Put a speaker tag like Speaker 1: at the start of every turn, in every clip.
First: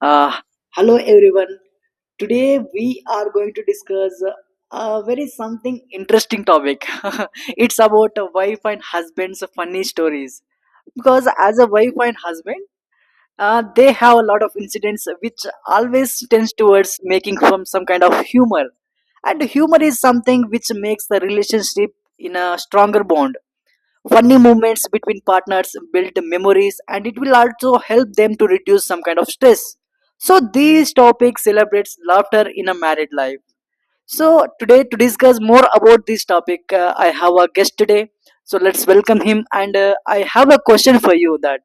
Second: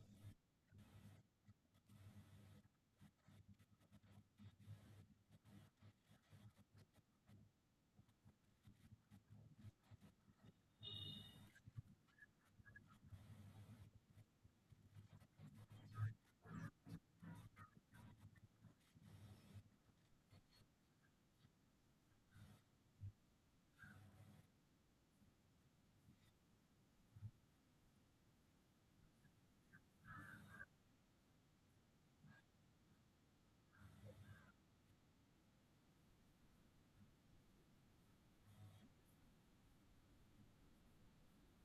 Speaker 1: Uh, hello everyone. Today we are going to discuss a very something interesting topic. It's about a wife and husband's funny stories. Because as a wife and husband, they have a lot of incidents which always tends towards making from some kind of humor. And humor is something which makes the relationship in a stronger bond. Funny moments between partners build memories, and it will also help them to reduce some kind of stress. So these topics celebrates laughter in a married life. So today, to discuss more about this topic, I have a guest today. So let's welcome him, and I have a question for you: that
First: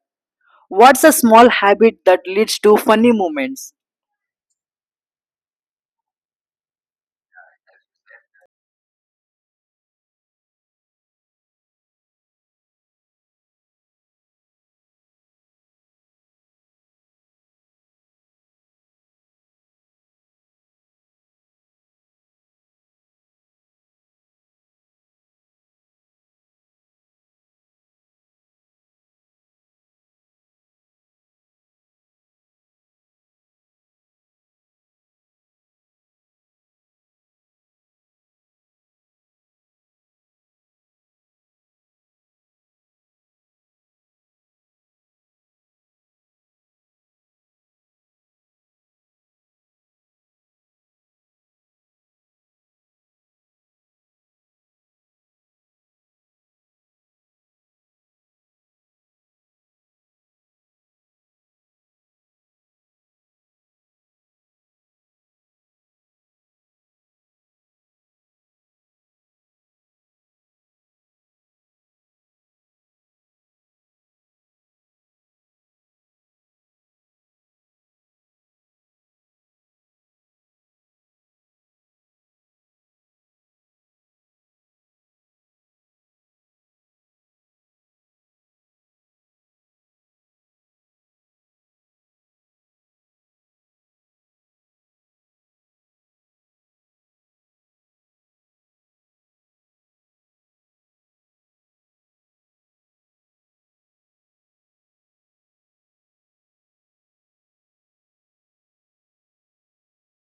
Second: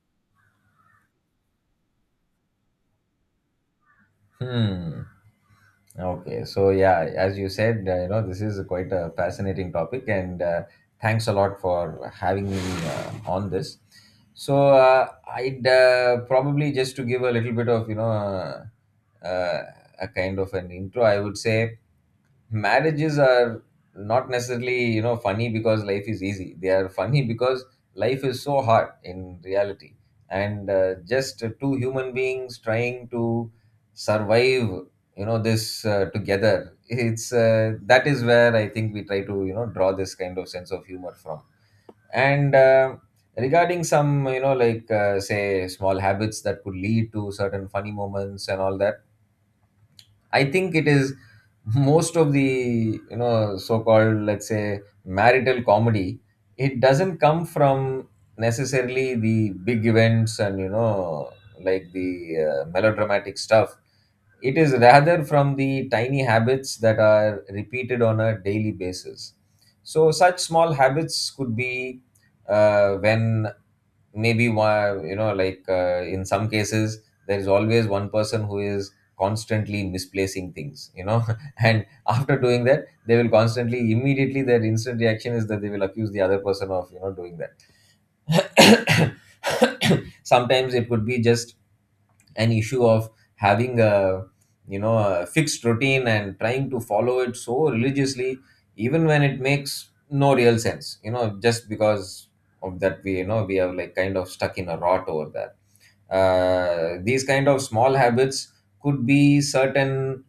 Speaker 1: what's a small habit that leads to funny moments?
Speaker 2: Hmm. Okay. So yeah, as you said, you know, this is quite a fascinating topic, and thanks a lot for having me on this. So I'd probably, just to give a little bit of, uh, a kind of an intro. I would say marriages are not necessarily, you know, funny because life is easy, they are funny because life is so hard in reality. And just two human beings trying to survive, you know, this together, it's that is where I think we try to, you know, draw this kind of sense of humor from. And regarding some, you know, like say small habits that could lead to certain funny moments and all that, I think it is most of the, you know, so-called, let's say, marital comedy. It doesn't come from necessarily the big events and, you know, like the melodramatic stuff. It is rather from the tiny habits that are repeated on a daily basis. So such small habits could be when maybe one, you know, like in some cases there is always one person who is constantly misplacing things, you know, and after doing that, they will constantly, immediately, their instant reaction is that they will accuse the other person of, you know, doing that. Sometimes it could be just an issue of having a, you know, a fixed routine and trying to follow it so religiously even when it makes no real sense, you know, just because of that, we, you know, we are like kind of stuck in a rot over that. These kind of small habits could be certain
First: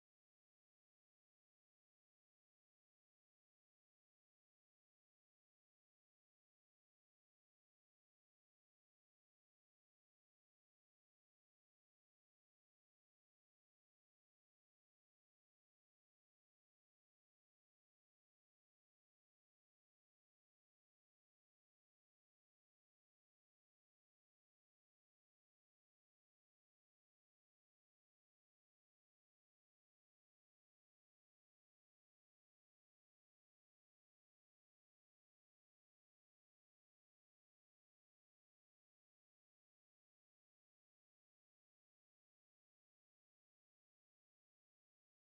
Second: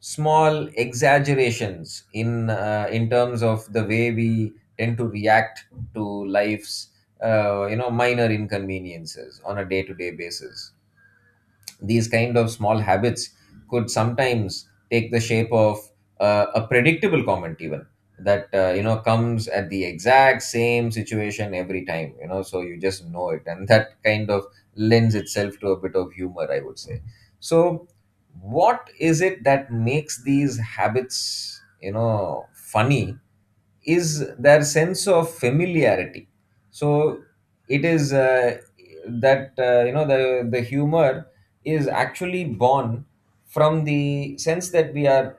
Speaker 2: small exaggerations in terms of the way we tend to react to life's you know, minor inconveniences on a day to day basis. These kind of small habits could sometimes take the shape of a predictable comment even, that you know, comes at the exact same situation every time, you know, so you just know it, and that kind of lends itself to a bit of humor, I would say. So what is it that makes these habits, you know, funny is their sense of familiarity. So it is that you know, the humor is actually born from the sense that we are,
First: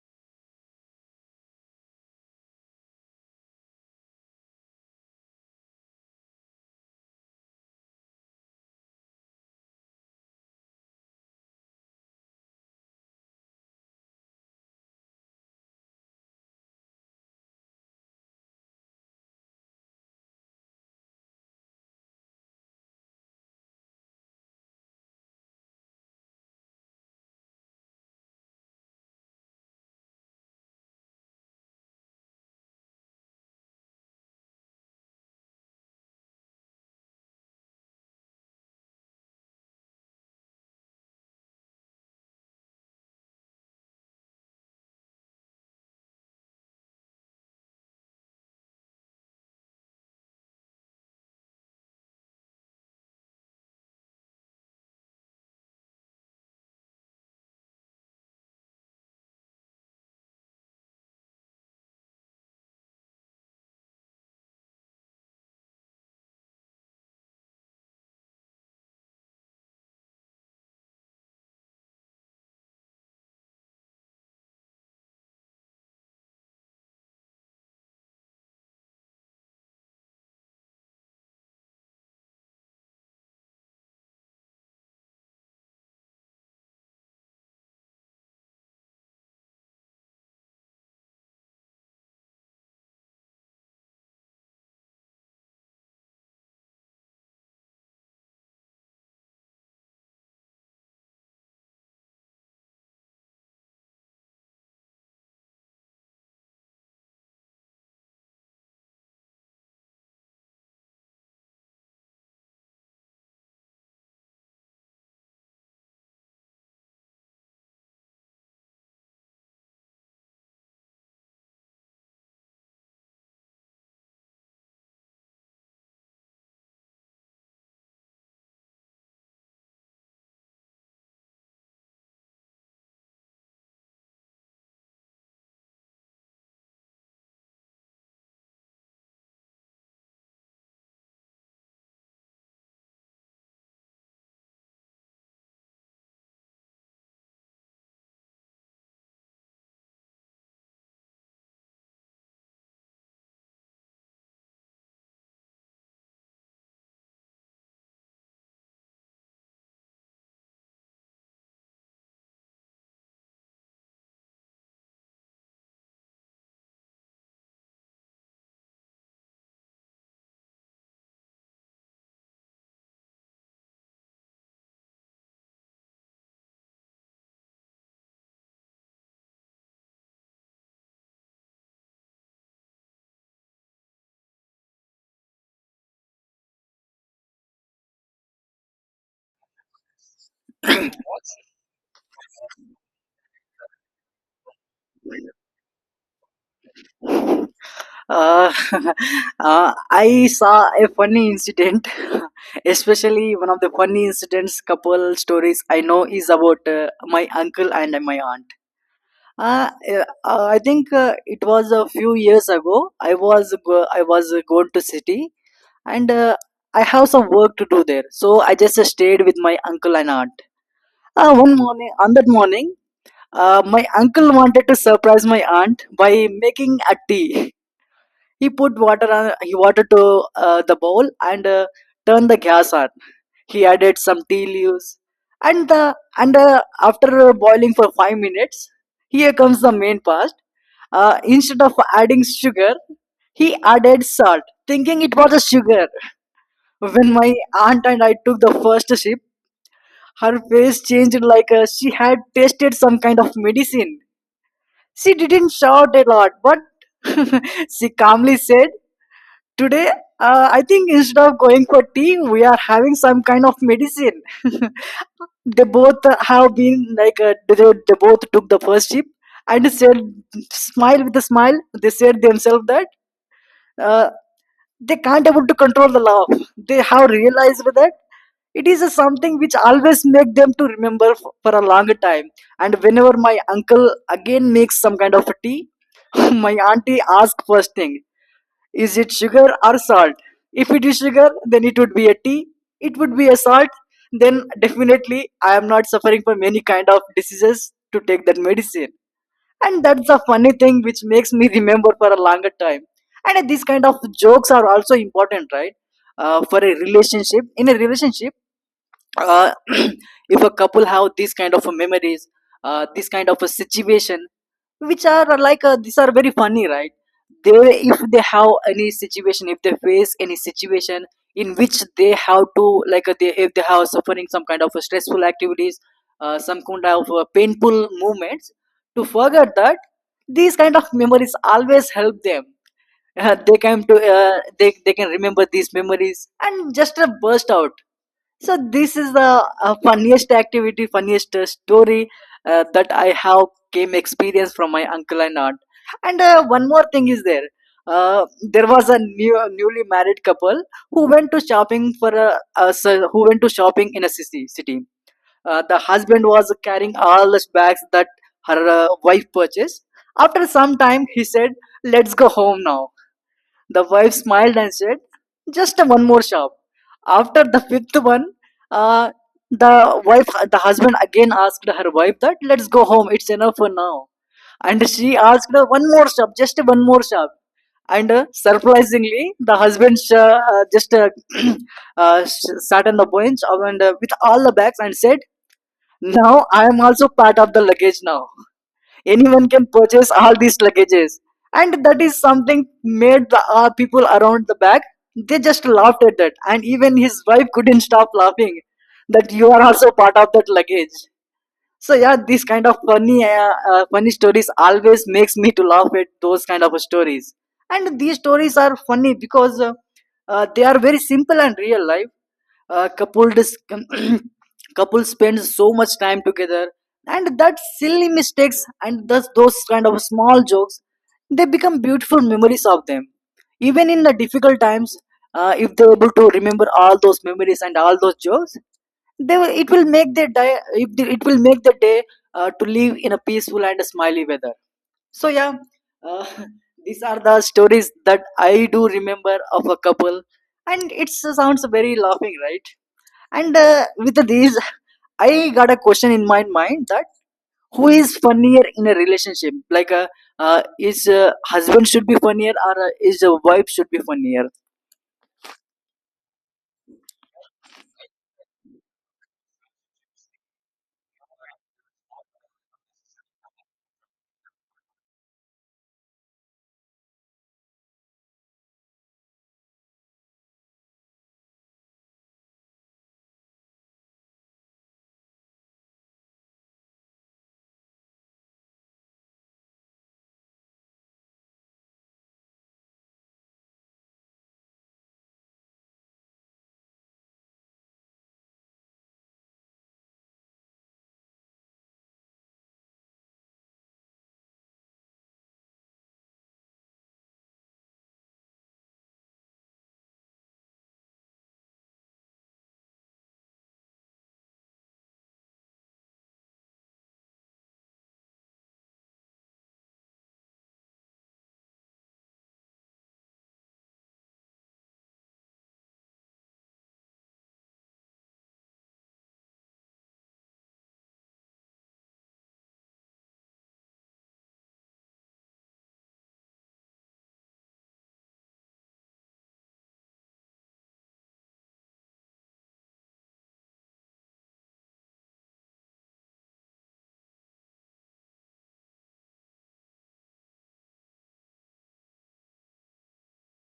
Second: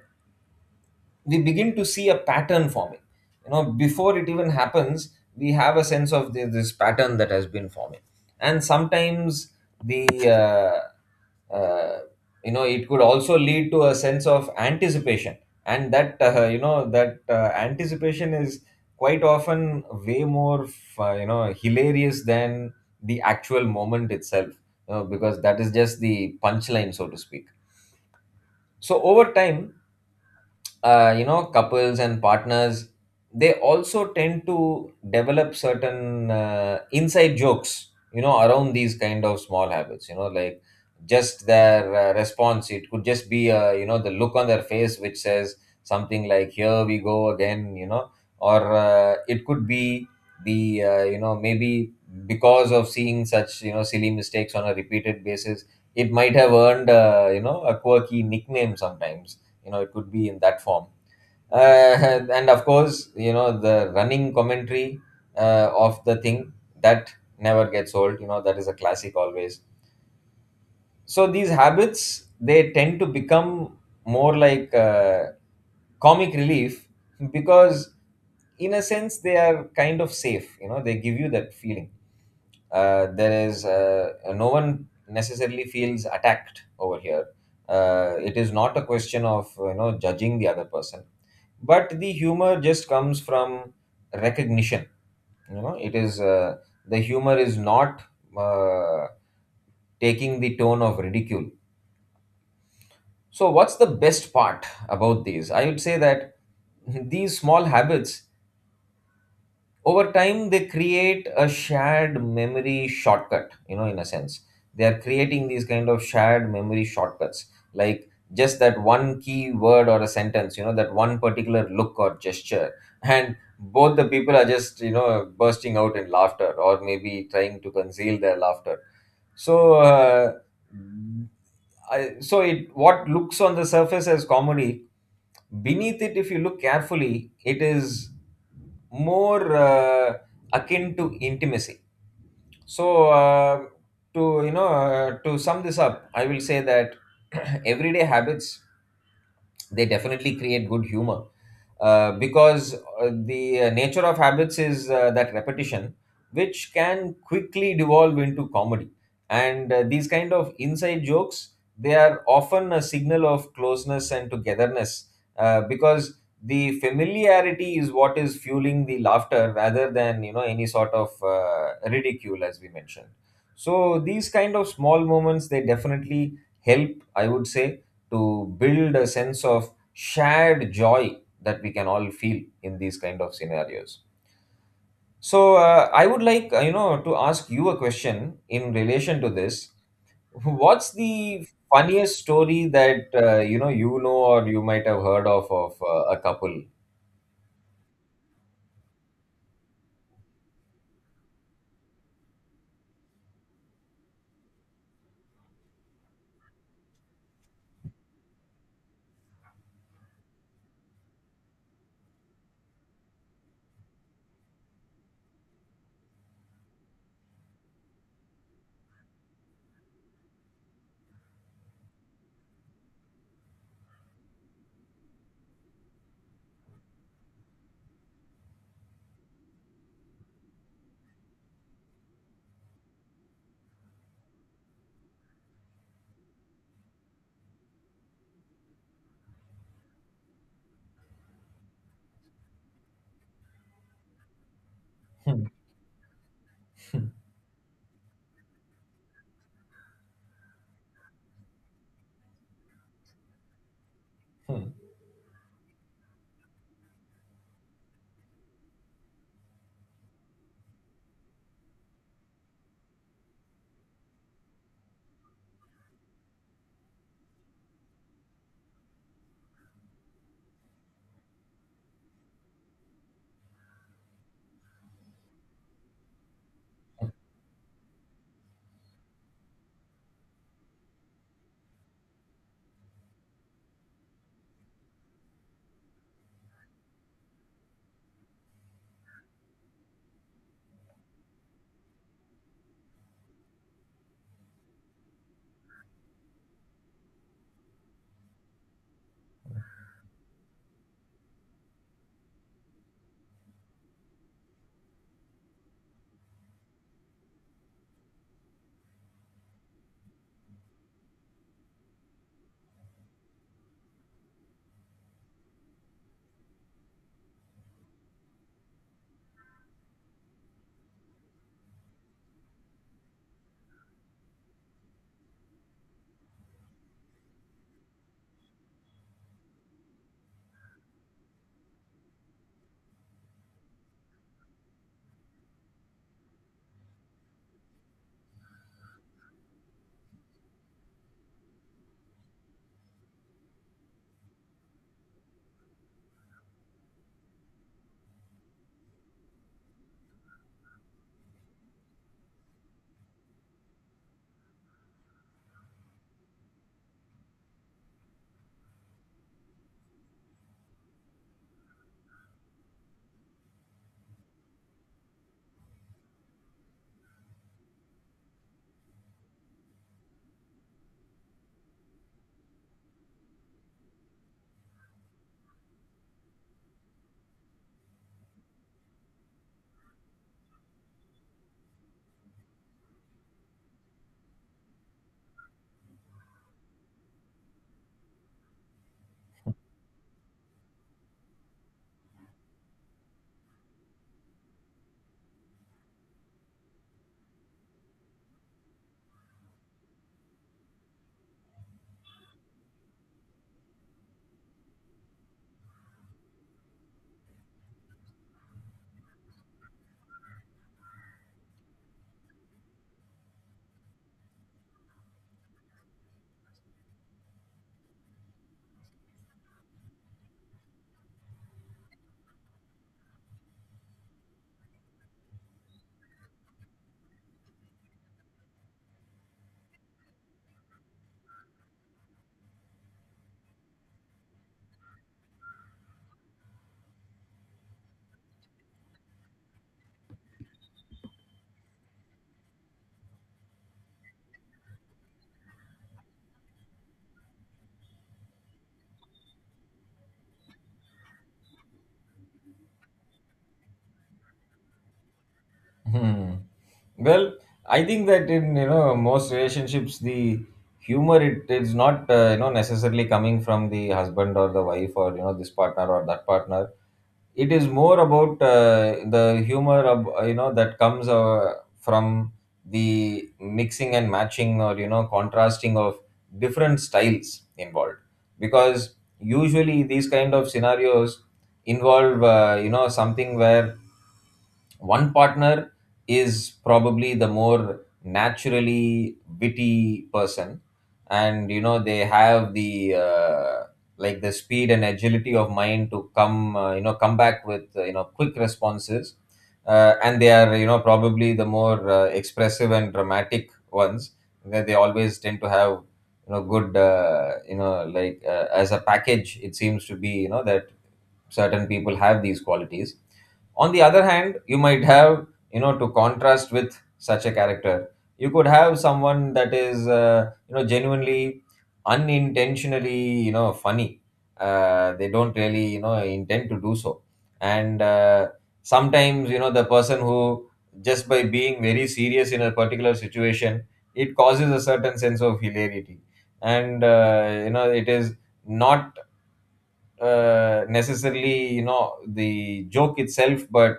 Speaker 2: we begin to see a pattern forming, you know, before it even happens. We have a sense of the, this pattern that has been forming. And sometimes the uh, uh, you know, it could also lead to a sense of anticipation. And that you know, that anticipation is quite often way more you know, hilarious than the actual moment itself, you know, because that is just the punchline, so to speak. So over time, you know, couples and partners, they also tend to develop certain inside jokes, you know, around these kind of small habits, you know, like just their response, it could just be you know, the look on their face which says something like, here we go again, you know. Or it could be the you know, maybe because of seeing such, you know, silly mistakes on a repeated basis, it might have earned you know, a quirky nickname sometimes, you know, it could be in that form. uh, and of course, you know, the running commentary of the thing that never gets old, you know, that is a classic always. So these habits, they tend to become more like comic relief, because in a sense they are kind of safe, you know, they give you that feeling. There is no one necessarily feels attacked over here. It is not a question of, you know, judging the other person, but the humor just comes from recognition. You know, it is the humor is not uh, taking the tone of ridicule. So what's the best part about these? I would say that these small habits, over time, they create a shared memory shortcut, you know, in a sense they are creating these kind of shared memory shortcuts, like just that one key word or a sentence, you know, that one particular look or gesture, and both the people are just, you know, bursting out in laughter or maybe trying to conceal their laughter. So I, so it what looks on the surface as comedy, beneath it, if you look carefully, it is more akin to intimacy. So to, you know, to sum this up, I will say that everyday habits, they definitely create good humor, because the nature of habits is that repetition, which can quickly devolve into comedy. And these kind of inside jokes, they are often a signal of closeness and togetherness, because the familiarity is what is fueling the laughter rather than, you know, any sort of ridicule, as we mentioned. So these kind of small moments, they definitely help, I would say, to build a sense of shared joy that we can all feel in these kind of scenarios. So I would like, you know, to ask you a question in relation to this. What's the funniest story that you know or you might have heard of a couple?
Speaker 1: uh, I saw a funny incident. Especially one of the funny incidents, couple stories I know is about my uncle and my aunt. I think it was a few years ago. I was going to city, and I have some work to do there. So I just stayed with my uncle and aunt. One morning, on that morning, my uncle wanted to surprise my aunt by making a tea. He put water on he water to the bowl, and turned the gas on. He added some tea leaves, and the and after boiling for 5 minutes, here comes the main part. Instead of adding sugar, he added salt, thinking it was a sugar. When my aunt and I took the first sip, her face changed like she had tasted some kind of medicine. She didn't shout a lot, but she calmly said, "Today, I think instead of going for tea, we are having some kind of medicine." They both have been like, they both took the first sip and said, smile with a smile. They said themselves that uh, they can't able to control the laugh. They have realized that it is a something which always make them to remember for a longer time. And whenever my uncle again makes some kind of a tea, my auntie asks first thing: is it sugar or salt? If it is sugar, then it would be a tea. It would be a salt. Then definitely I am not suffering from any kind of diseases to take that medicine. And that's a funny thing which makes me remember for a longer time. And these kind of jokes are also important, right? For a relationship, uh, if a couple have these kind of a memories, this kind of a situation, which are like, these are very funny, right? They, if they have any situation if they face any situation in which they have to, like, they, if they have suffering some kind of stressful activities, some kind of painful movements to forget that, these kind of memories always help them. They can to, they can remember these memories and just burst out. So this is the funniest activity, funniest story that I have came experience from my uncle and aunt. And one more thing is there. Uh, there was a newly married couple who went to shopping in a city. The husband was carrying all the bags that her wife purchased. After some time, he said, "Let's go home now." The wife smiled and said, "Just one more shop." After the fifth one, uh, the the husband again asked her wife that, "Let's go home. It's enough for now." And she asked her, "One more shop, just one more shop." And surprisingly, the husband, just sat on the bench and with all the bags, and said, "Now I am also part of the luggage now. Anyone can purchase all these luggages." And that is something made the people around the back, they just laughed at that, and even his wife couldn't stop laughing that you are also part of that luggage. So yeah, these kind of funny, funny stories always makes me to laugh at those kind of stories. And these stories are funny because they are very simple and real life. uh, couple dis- Couple spend so much time together, and that silly mistakes and thus those kind of small jokes, they become beautiful memories of them. Even in the difficult times, if they're able to remember all those memories and all those jokes, it will make their day, it will make the day to live in a peaceful and a smiley weather. So yeah, uh, these are the stories that I do remember of a couple, and it sounds very laughing, right? And with these, I got a question in my mind: that who is funnier in a relationship? Like, is husband should be funnier, or is a wife should be funnier?
Speaker 2: Hmm. Well, I think that in, you know, most relationships, the humor, it is not you know, necessarily coming from the husband or the wife or, you know, this partner or that partner. It is more about the humor of you know, that comes from the mixing and matching or, you know, contrasting of different styles involved. Because usually these kind of scenarios involve you know, something where one partner is probably the more naturally witty person, and you know, they have the like the speed and agility of mind to come you know, come back with you know, quick responses. And they are, you know, probably the more expressive and dramatic ones, that they always tend to have, you know, good you know, like as a package, it seems to be, you know, that certain people have these qualities. On the other hand, you might have, you know, to contrast with such a character, you could have someone that is you know, genuinely, unintentionally, you know, funny. They don't really, you know, intend to do so. And sometimes, you know, the person who just by being very serious in a particular situation, it causes a certain sense of hilarity. And you know, it is not necessarily, you know, the joke itself, but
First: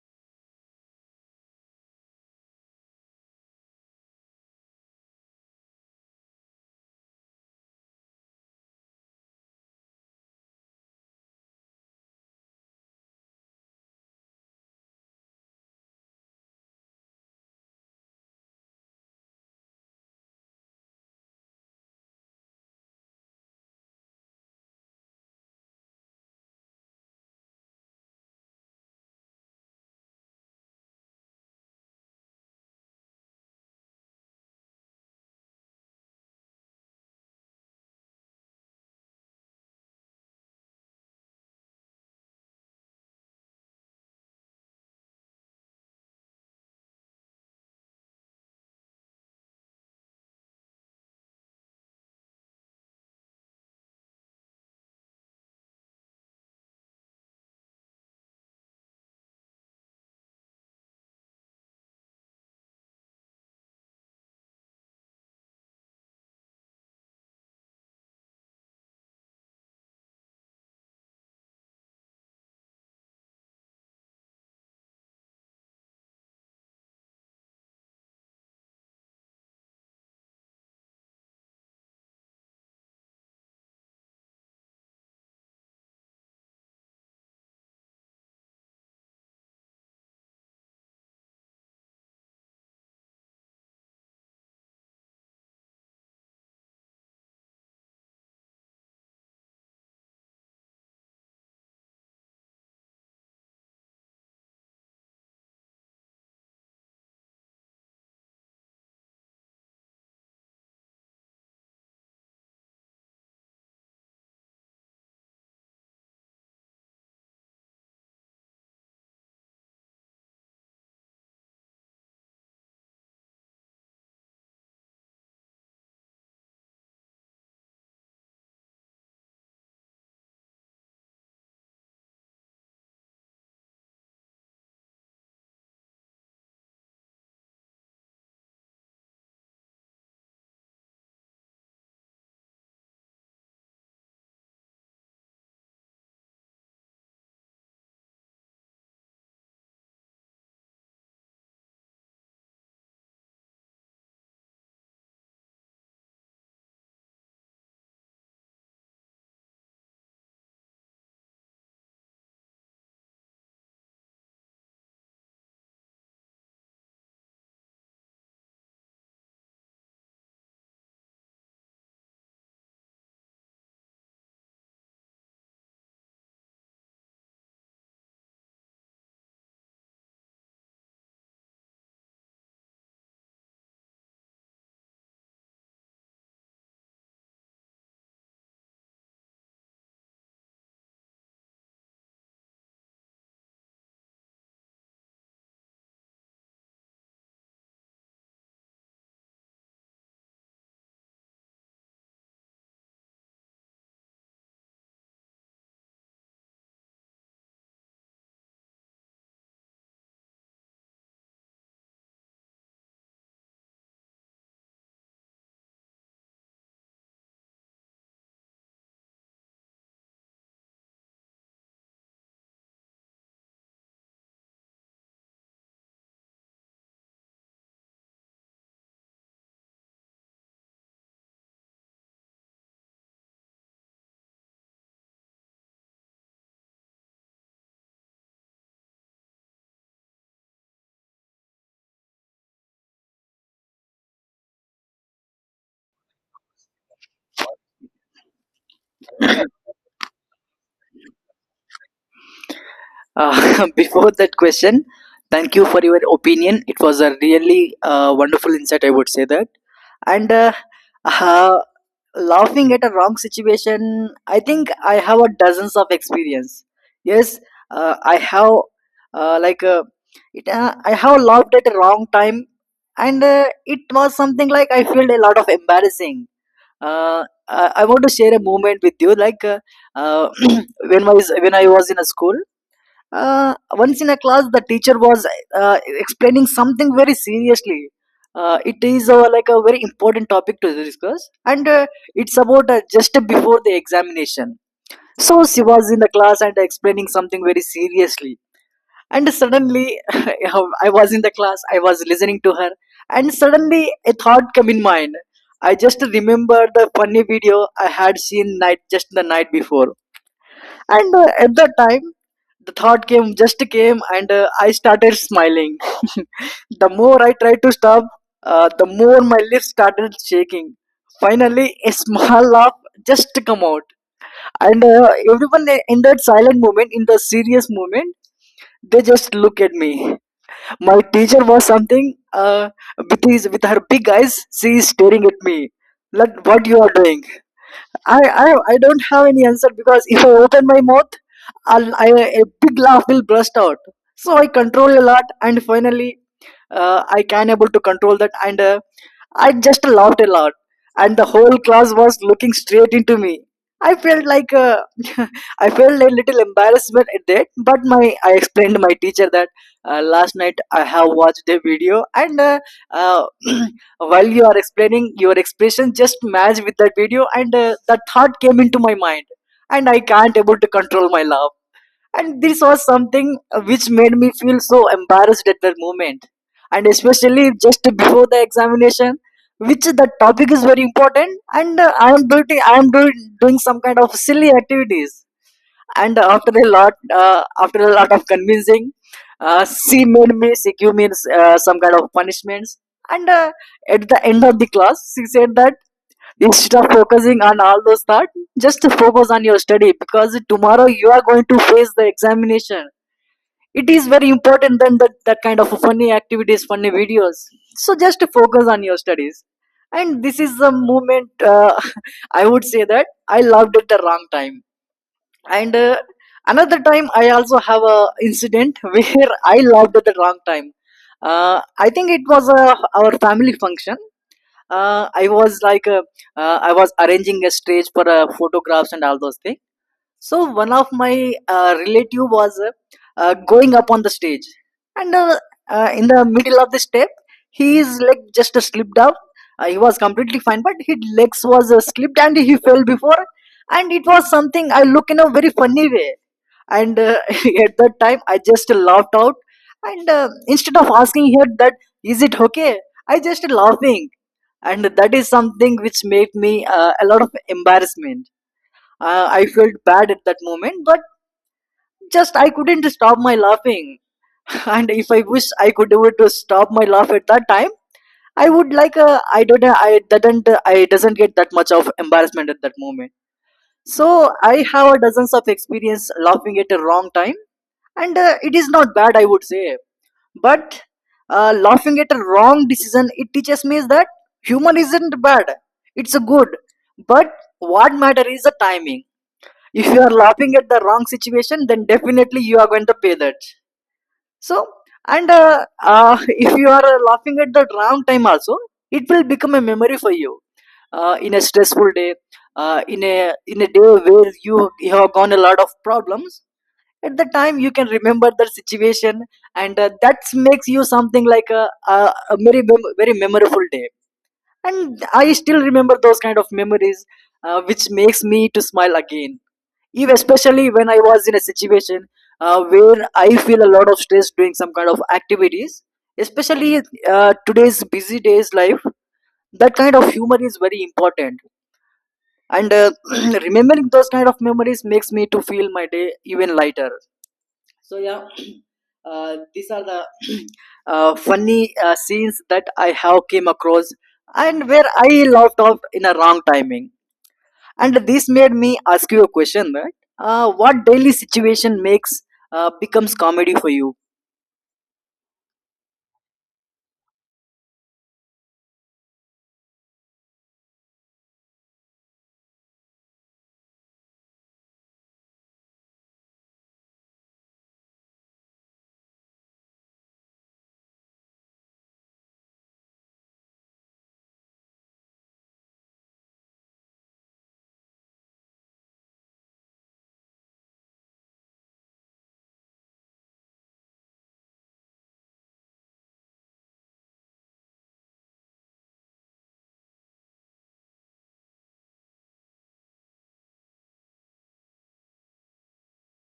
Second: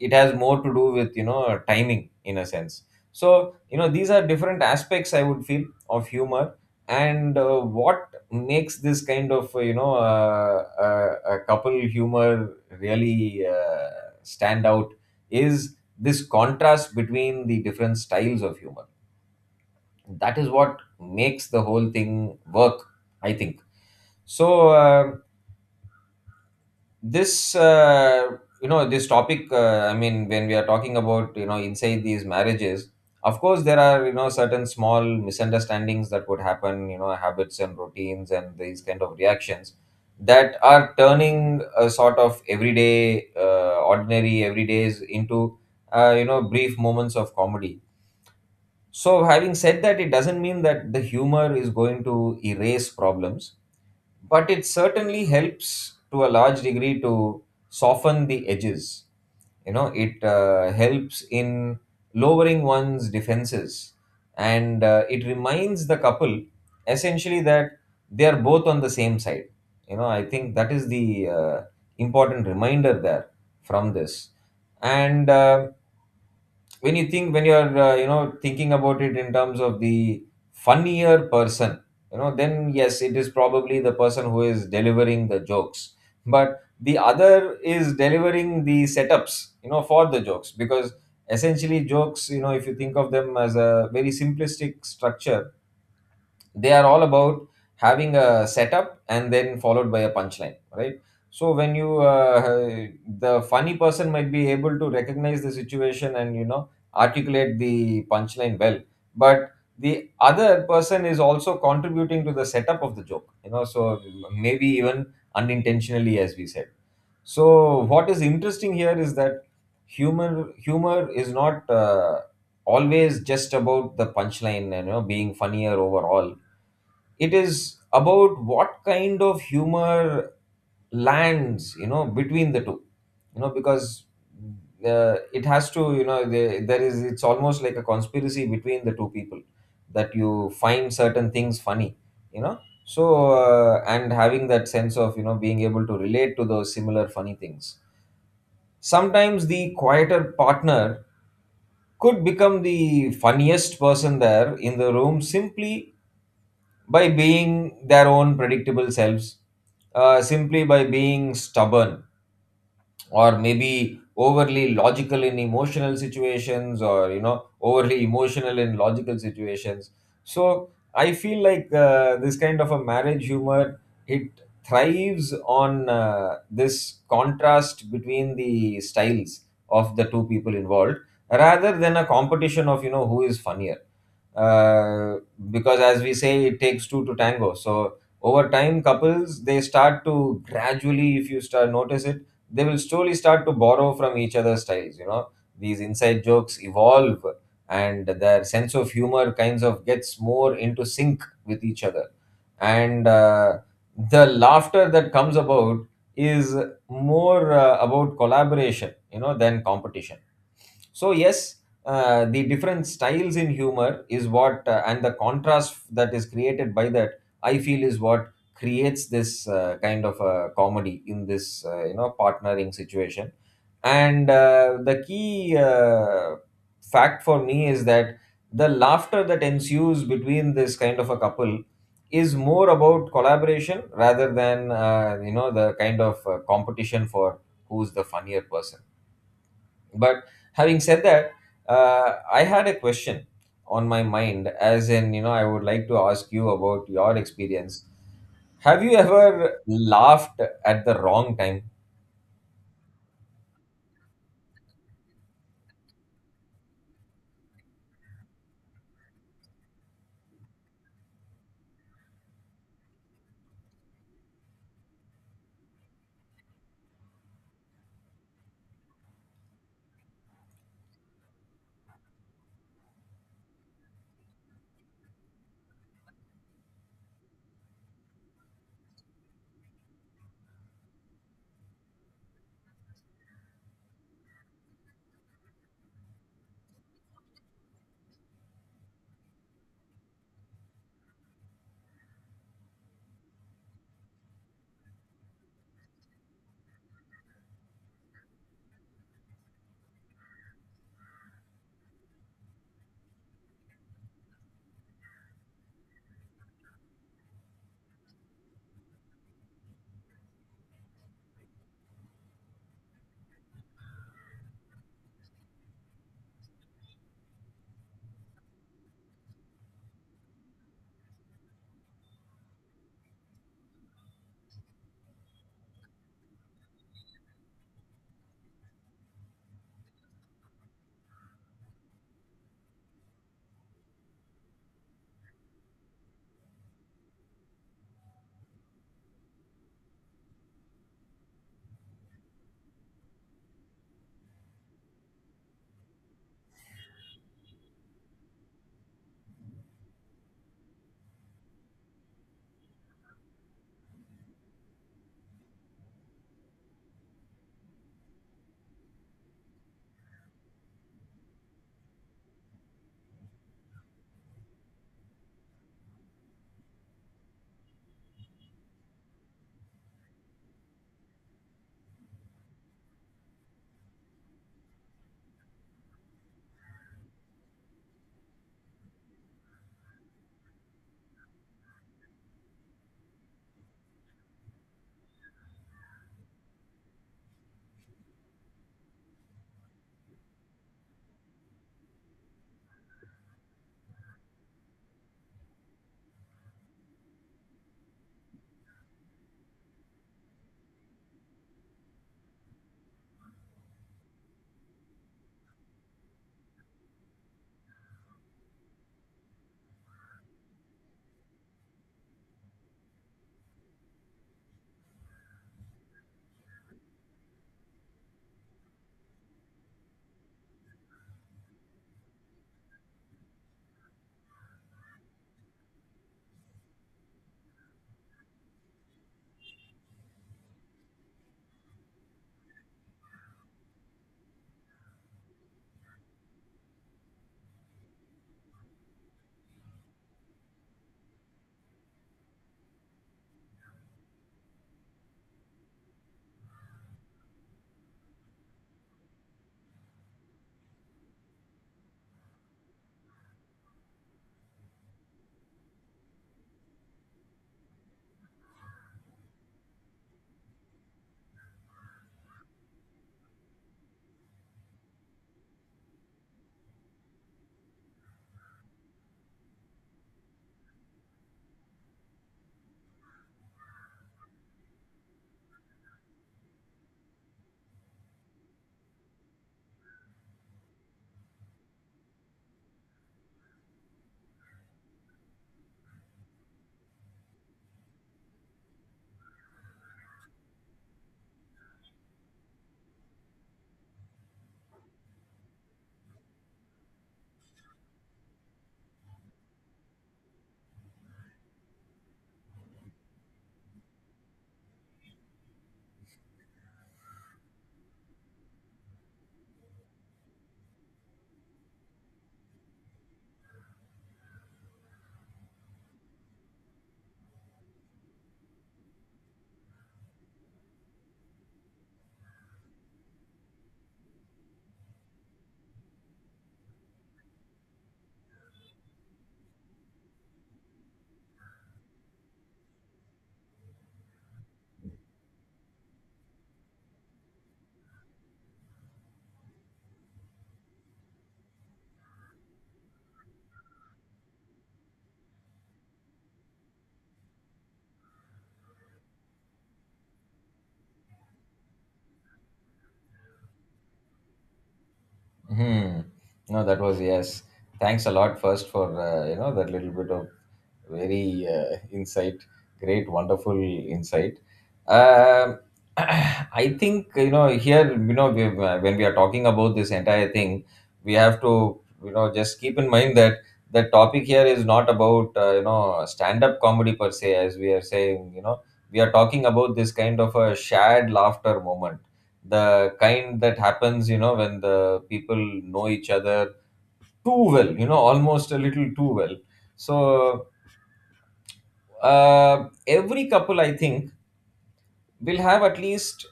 Speaker 2: it has more to do with, you know, timing in a sense. So, you know, these are different aspects, I would feel, of humor. And what makes this kind of a couple humor really stand out is this contrast between the different styles of humor. That is what makes the whole thing work, I think. So um, this you know, this topic I mean, when we are talking about, you know, inside these marriages, of course there are, you know, certain small misunderstandings that would happen, you know, habits and routines and these kind of reactions, that are turning a sort of everyday ordinary everydays into you know, brief moments of comedy. So having said that, it doesn't mean that the humor is going to erase problems, but it certainly helps to a large degree to soften the edges. You know, it helps in lowering one's defenses. And it reminds the couple essentially that they are both on the same side. You know, I think that is the important reminder there from this. And when you think, when you're, you know, thinking about it in terms of the funnier person, you know, then yes, it is probably the person who is delivering the jokes, but the other is delivering the setups, you know, for the jokes. Because essentially jokes, you know, if you think of them as a very simplistic structure, they are all about having a setup and then followed by a punchline, right? So when you the funny person might be able to recognize the situation and, you know, articulate the punchline well. But the other person is also contributing to the setup of the joke, you know, so maybe even unintentionally, as we said. So what is interesting here is that humor is not always just about the punchline and, you know, being funnier overall. It is about what kind of humor lands, you know, between the two. You know, because it has to, you know, there is, it's almost like a conspiracy between the two people that you find certain things funny. you know and having that sense of being able to relate to those similar funny things. Sometimes the quieter partner could become the funniest person there in the room simply by being their own predictable selves, simply by being stubborn or maybe overly logical in emotional situations, or overly emotional in logical situations. So I feel like this kind of a marriage humor, it thrives on this contrast between the styles of the two people involved, rather than a competition of who is funnier. uh, because as we say, it takes two to tango. So over time, couples, they start to gradually, if you start notice it, they will slowly start to borrow from each other's styles, these inside jokes evolve, and their sense of humor kinds of gets more into sync with each other. And the laughter that comes about is more about collaboration, than competition. So yes, the different styles in humor is what and the contrast that is created by that, I feel, is what creates this kind of a comedy in this partnering situation. And the key fact for me is that the laughter that ensues between this kind of a couple is more about collaboration, rather than the kind of competition for who's the funnier person. But having said that, I had a question on my mind, as in, I would like to ask you about your experience. Have you ever laughed at the wrong time?
Speaker 1: Before that question, thank you for your opinion. It was a really wonderful insight, I would say that. And uh, laughing at a wrong situation, I think I have a dozens of experience. Yes. I have, uh, like uh, I have laughed at a wrong time, and it was something like I felt a lot of embarrassing. uh, I want to share a moment with you, like, uh, when I was in a school. Once in a class, the teacher was explaining something very seriously. It is, like, a very important topic to discuss, and it's about, just before the examination. So she was in the class and explaining something very seriously, and suddenly I was in the class. I was listening to her, and suddenly a thought came in mind. I just remember the funny video I had seen night, just the night before, and at that time the thought came, just came, and I started smiling. The more I tried to stop, the more my lips started shaking. Finally a small laugh just come out, and everyone, in that silent moment, in the serious moment, they just look at me. My teacher was something, uh, with her big eyes, she is staring at me like what you are doing. I, I don't have any answer, because if I open my mouth, a big laugh will burst out. So I control a lot, and finally, I can able to control that. And I just laughed a lot, and the whole class was looking straight into me. I felt like, I felt a little embarrassment at that, but my I explained to my teacher that last night I have watched a video, and uh, while you are explaining, your expression just matched with that video, and that thought came into my mind, and I can't able to control my laugh. And this was something, which made me feel so embarrassed at that moment, and especially just before the examination, which the topic is very important, and I am doing some kind of silly activities. And after a lot of convincing, she made me cq, means some kind of punishments. And at the end of the class she said that, "Instead of focusing on all those thoughts, just focus on your study, because tomorrow you are going to face the examination. It is very important than that, that kind of funny activities, funny videos. So just focus on your studies." And this is the moment, I would say that I loved it the wrong time. And another time I also have a incident where I loved at the wrong time. I think it was our family function. uh, i was like uh, I was arranging a stage for photographs and all those things. So one of my relative was, going up on the stage, and in the middle of the step his leg just slipped up. He was completely fine, but his legs was slipped and he fell before. And it was something I look in a very funny way. And at that time I just laughed out, and instead of asking her that "Is it okay?", I just laughing. And that is something which made me, a lot of embarrassment. I felt bad at that moment, but just I couldn't stop my laughing. And if I wish I could do it to stop my laugh at that time, I would like a, I don't I didn't I doesn't get that much of embarrassment at that moment. So I have a dozens of experience laughing at a wrong time, and it is not bad I would say. But laughing at a wrong decision it teaches me is that humor isn't bad. It's a good, but what matter is the timing. If you are laughing at the wrong situation, then definitely you are going to pay that. So, and If you are laughing at that wrong time also, it will become a memory for you. In a stressful day, in a day where you have gone a lot of problems, at the time you can remember the situation, and that makes you something like a very memorable day. And I still remember those kind of memories, which makes me to smile again if especially when I was in a situation where I feel a lot of stress doing some kind of activities especially today's busy days life, that kind of humor is very important, and remembering those kind of memories makes me to feel my day even lighter. So yeah, these are the funny scenes that I have came across, and where I laughed off in a wrong timing. And this made me ask you a question that what daily situation makes becomes comedy for you?
Speaker 2: Hmm. No, that was yes. Thanks a lot first for you know that little bit of very insight, great, wonderful insight. Um I think you know here you know we, when we are talking about this entire thing, we have to just keep in mind that the topic here is not about you know stand-up comedy per se, as we are saying. You know we are talking about this kind of a shared laughter moment, the kind that happens when the people know each other too well, you know almost a little too well. So every couple, I think, will have at least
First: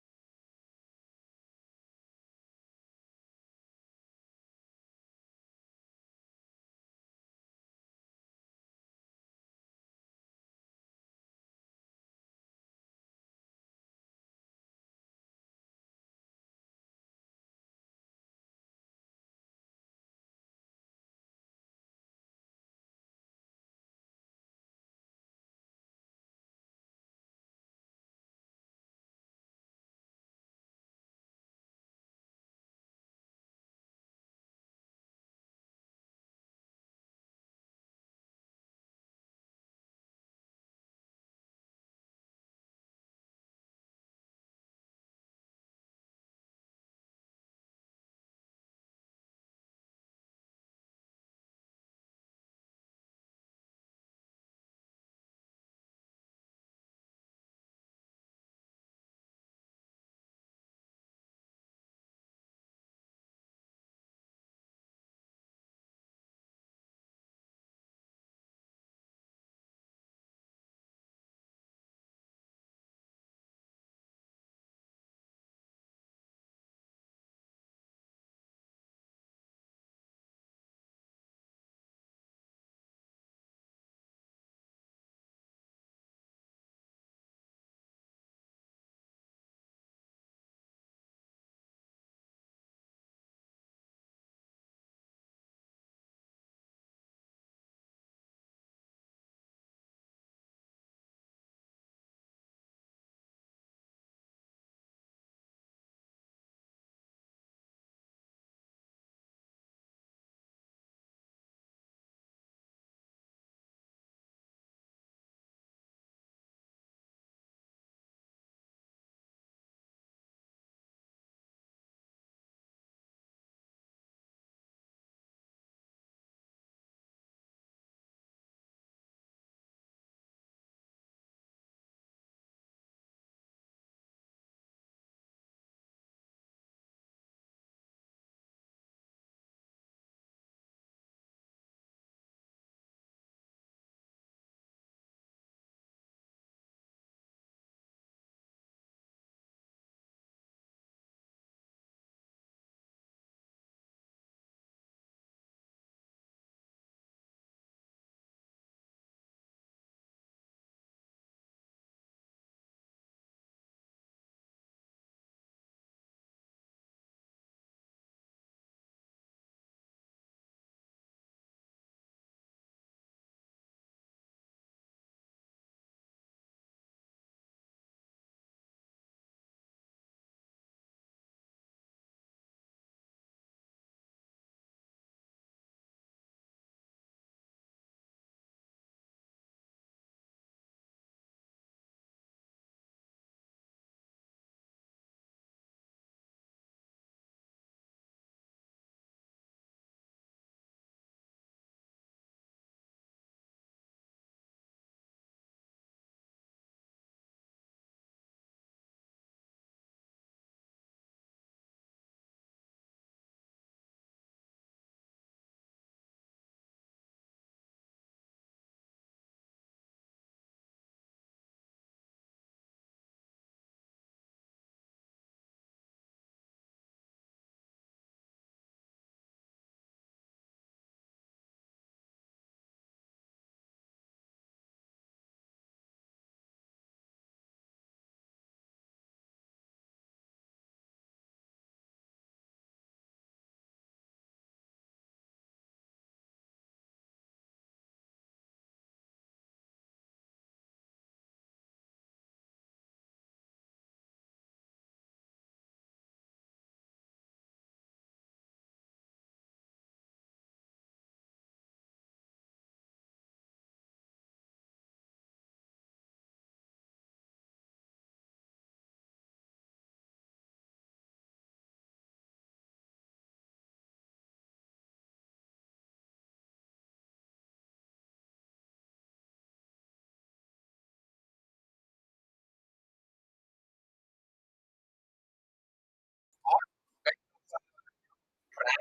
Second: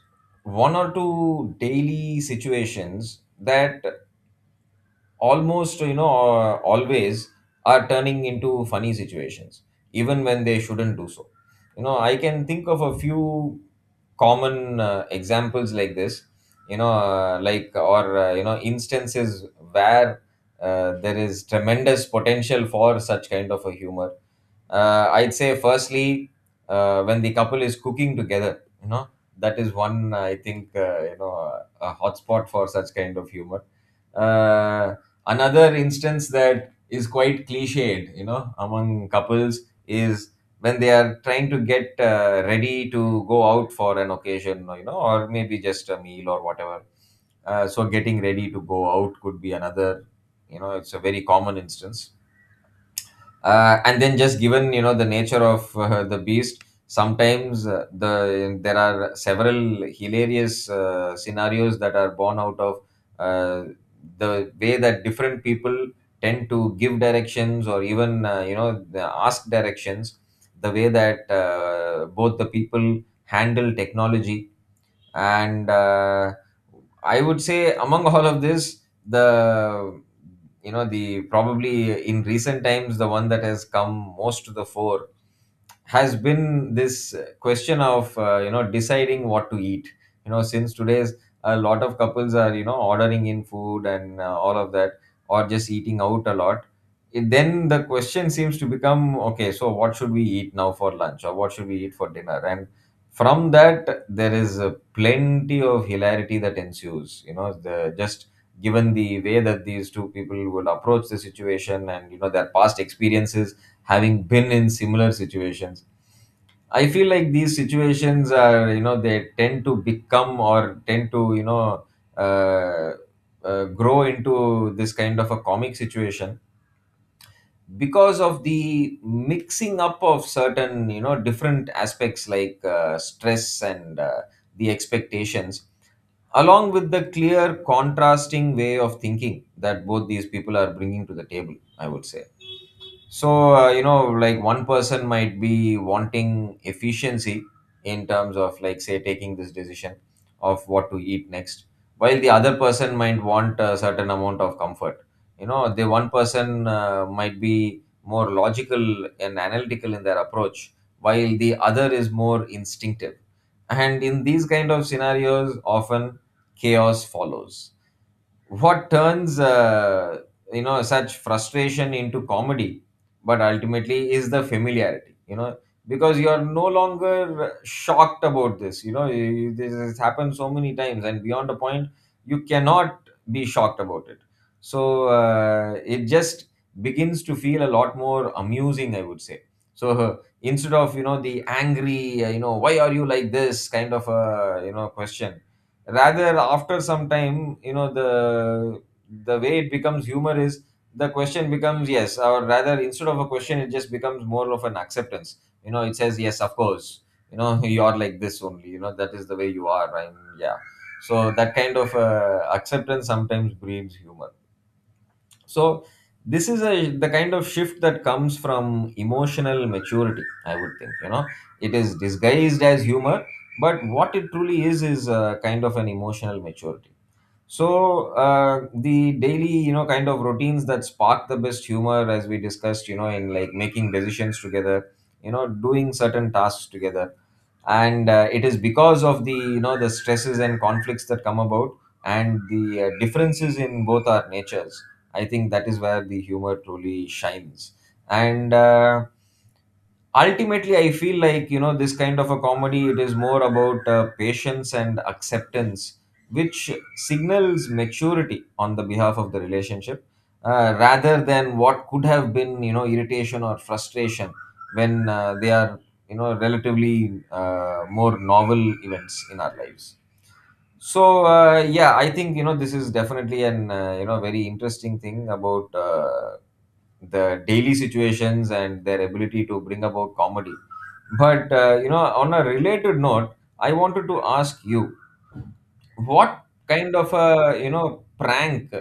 Speaker 2: one or two daily situations that almost always are turning into funny situations, even when they shouldn't do so. You know, I can think of a few common examples like this, you know instances where there is tremendous potential for such kind of a humor. I'd say firstly, when the couple is cooking together, you know, that is one, I think, a hotspot for such kind of humor. Uh, Another instance that is quite cliched, you know, among couples, is when they are trying to get ready to go out for an occasion, you know, or maybe just a meal or whatever. So getting ready to go out could be another, you know, it's a very common instance. And then, just given you know the nature of the beast, sometimes there are several hilarious scenarios that are born out of uh, the way that different people tend to give directions, or even you know the- ask directions, the way that both the people handle technology. And I would say among all of this, the you know the probably in recent times, the one that has come most to the fore has been this question of you know deciding what to eat. You know, since today's a lot of couples are you know ordering in food, and all of that, or just eating out a lot, it, then the question seems to become okay, so what should we eat now for lunch, or what should we eat for dinner? And from that, there is a plenty of hilarity that ensues. You know, the just given the way that these two people will approach the situation, and you know their past experiences having been in similar situations. I feel like these situations are, they tend to become, or tend to, uh, grow into this kind of a comic situation because of the mixing up of certain you know different aspects like stress and the expectations, along with the clear contrasting way of thinking that both these people are bringing to the table, I would say. So, you know, like one person might be wanting efficiency in terms of, like, say, taking this decision of what to eat next, while the other person might want a certain amount of comfort. You know, the one person might be more logical and analytical in their approach, while the other is more instinctive. And in these kind of scenarios, often chaos follows. What turns you know such frustration into comedy, but ultimately, is the familiarity, you know, because you are no longer shocked about this, you know, this has happened so many times, and beyond a point, you cannot be shocked about it. So it just begins to feel a lot more amusing, I would say. So instead of you know the angry you know why are you like this kind of a you know question, rather, after some time, the way it becomes humor is the question becomes yes, or rather, instead of a question, it just becomes more of an acceptance. You know, it says yes, of course, you know you are like this only, you know that is the way you are, and yeah. So that kind of acceptance sometimes breeds humor. So this is a the kind of shift that comes from emotional maturity, I would think, you know. It is disguised as humor, but what it truly is a kind of an emotional maturity. So the daily, you know, kind of routines that spark the best humor, as we discussed, you know, in like making decisions together, you know, doing certain tasks together, and it is because of the, you know, the stresses and conflicts that come about, and the differences in both our natures. I think that is where the humor truly shines, and. Ultimately, I feel like you know this kind of a comedy, it is more about patience and acceptance, which signals maturity on the behalf of the relationship, rather than what could have been you know irritation or frustration when they are you know relatively more novel events in our lives. So yeah, I think you know this is definitely an you know very interesting thing about the daily situations and their ability to bring about comedy. But you know, on a related note, I wanted to ask you, what kind of a you know prank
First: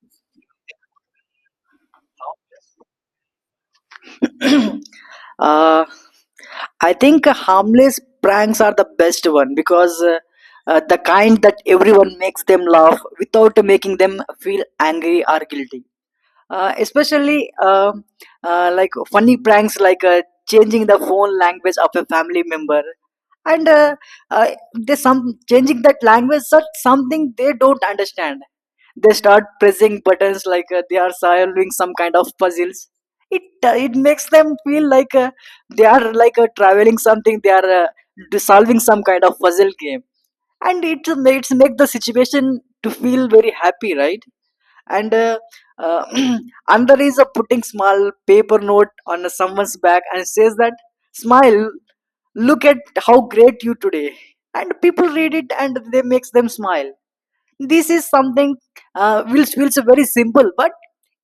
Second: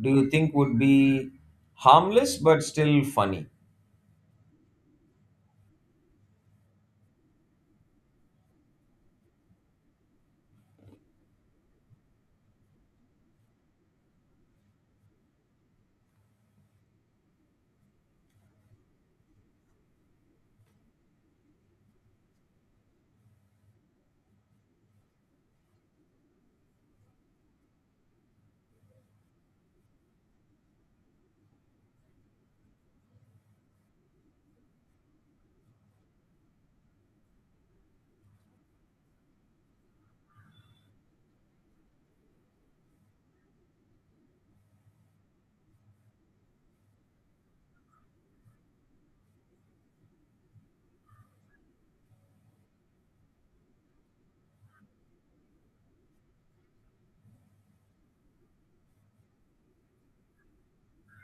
Speaker 2: do you think would be harmless but still funny?
Speaker 1: uh, I think harmless pranks are the best one because the kind that everyone makes them laugh without making them feel angry or guilty. Especially Like funny pranks like changing the phone language of a family member, and uh, they some changing that language such something they don't understand, they start pressing buttons like they are solving some kind of puzzles. It it makes them feel like they are like traveling something, they are solving some kind of puzzle game, and it makes make the situation to feel very happy, right? And uh, another is a putting small paper note on someone's back and says that, "Smile, look at how great you today." And people read it and they makes them smile. This is something which feels very simple, but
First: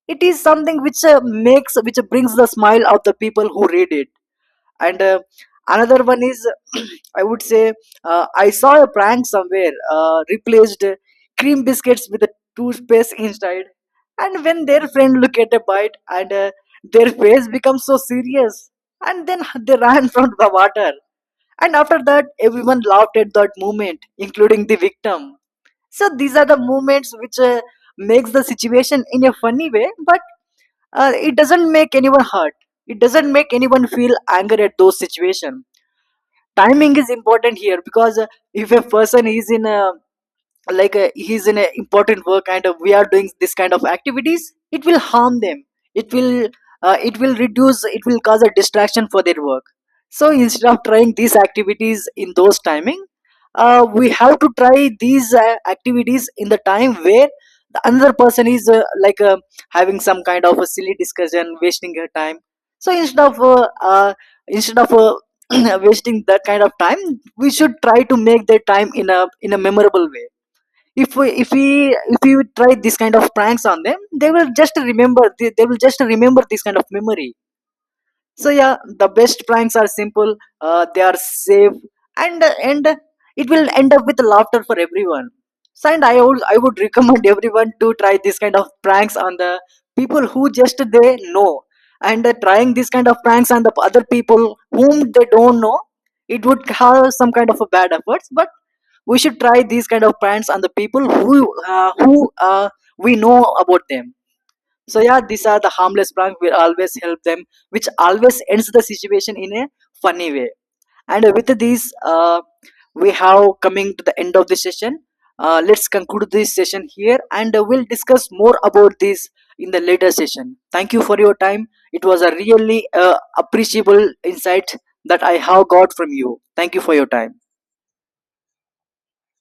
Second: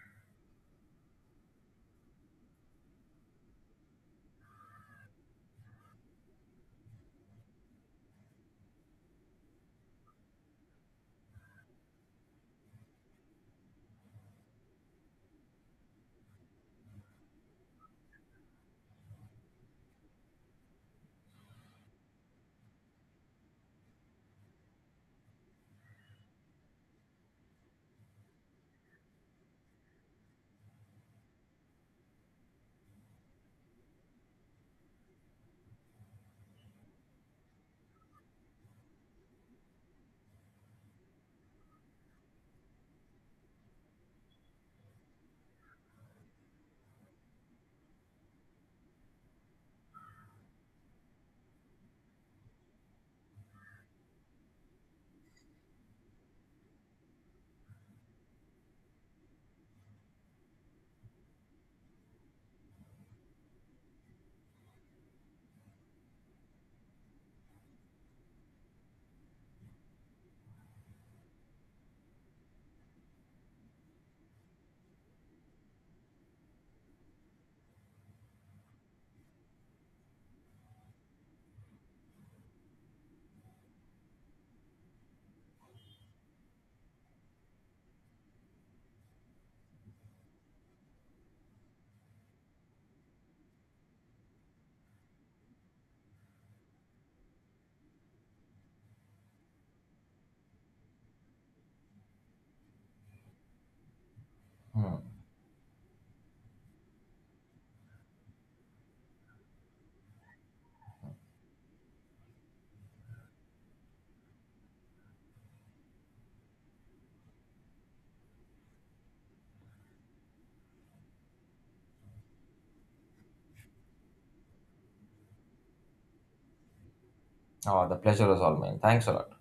Speaker 1: it is something which makes, which brings the smile of the people who read it. And another one is I would say I saw a prank somewhere. Replaced cream biscuits with a toothpaste inside, and when their friend look at a bite, and their face becomes so serious, and then they ran from the water, and after that everyone laughed at that moment, including the victim. So these are the moments which makes the situation in a funny way, but it doesn't make anyone hurt, it doesn't make anyone feel anger at those situations. Timing is important here, because if a person is in a, like he's in an important work, and we are doing this kind of activities, it will harm them. It will it will reduce, it will cause a distraction for their work. So instead of trying these activities in those timing, we have to try these activities in the time where the another person is like having some kind of a silly discussion wasting her time. So instead of wasting that kind of time, we should try to make their time in a memorable way. if we if we if we try this kind of pranks on them, they will just remember, they will just remember this kind of memory. So yeah, the best pranks are simple, they are safe, and and it will end up with laughter for everyone. So, and I would recommend everyone to try this kind of pranks on the people who just they know. And trying this kind of pranks on the other people whom they don't know, it would have some kind of a bad efforts. But we should try these kind of pranks on the people who uh, who uh, we know about them. So
Speaker 2: Hmm.
Speaker 1: yeah, these are the harmless prank. We always help them, which always ends the situation in a funny way. And with these, we have coming to the end of the session. Let's conclude this session here, and we'll discuss more about this in the later session. Thank you for your time. It was a really appreciable insight that I have got from you. Thank you for your time.
Speaker 2: Oh, the pleasure is all mine. Thanks a lot.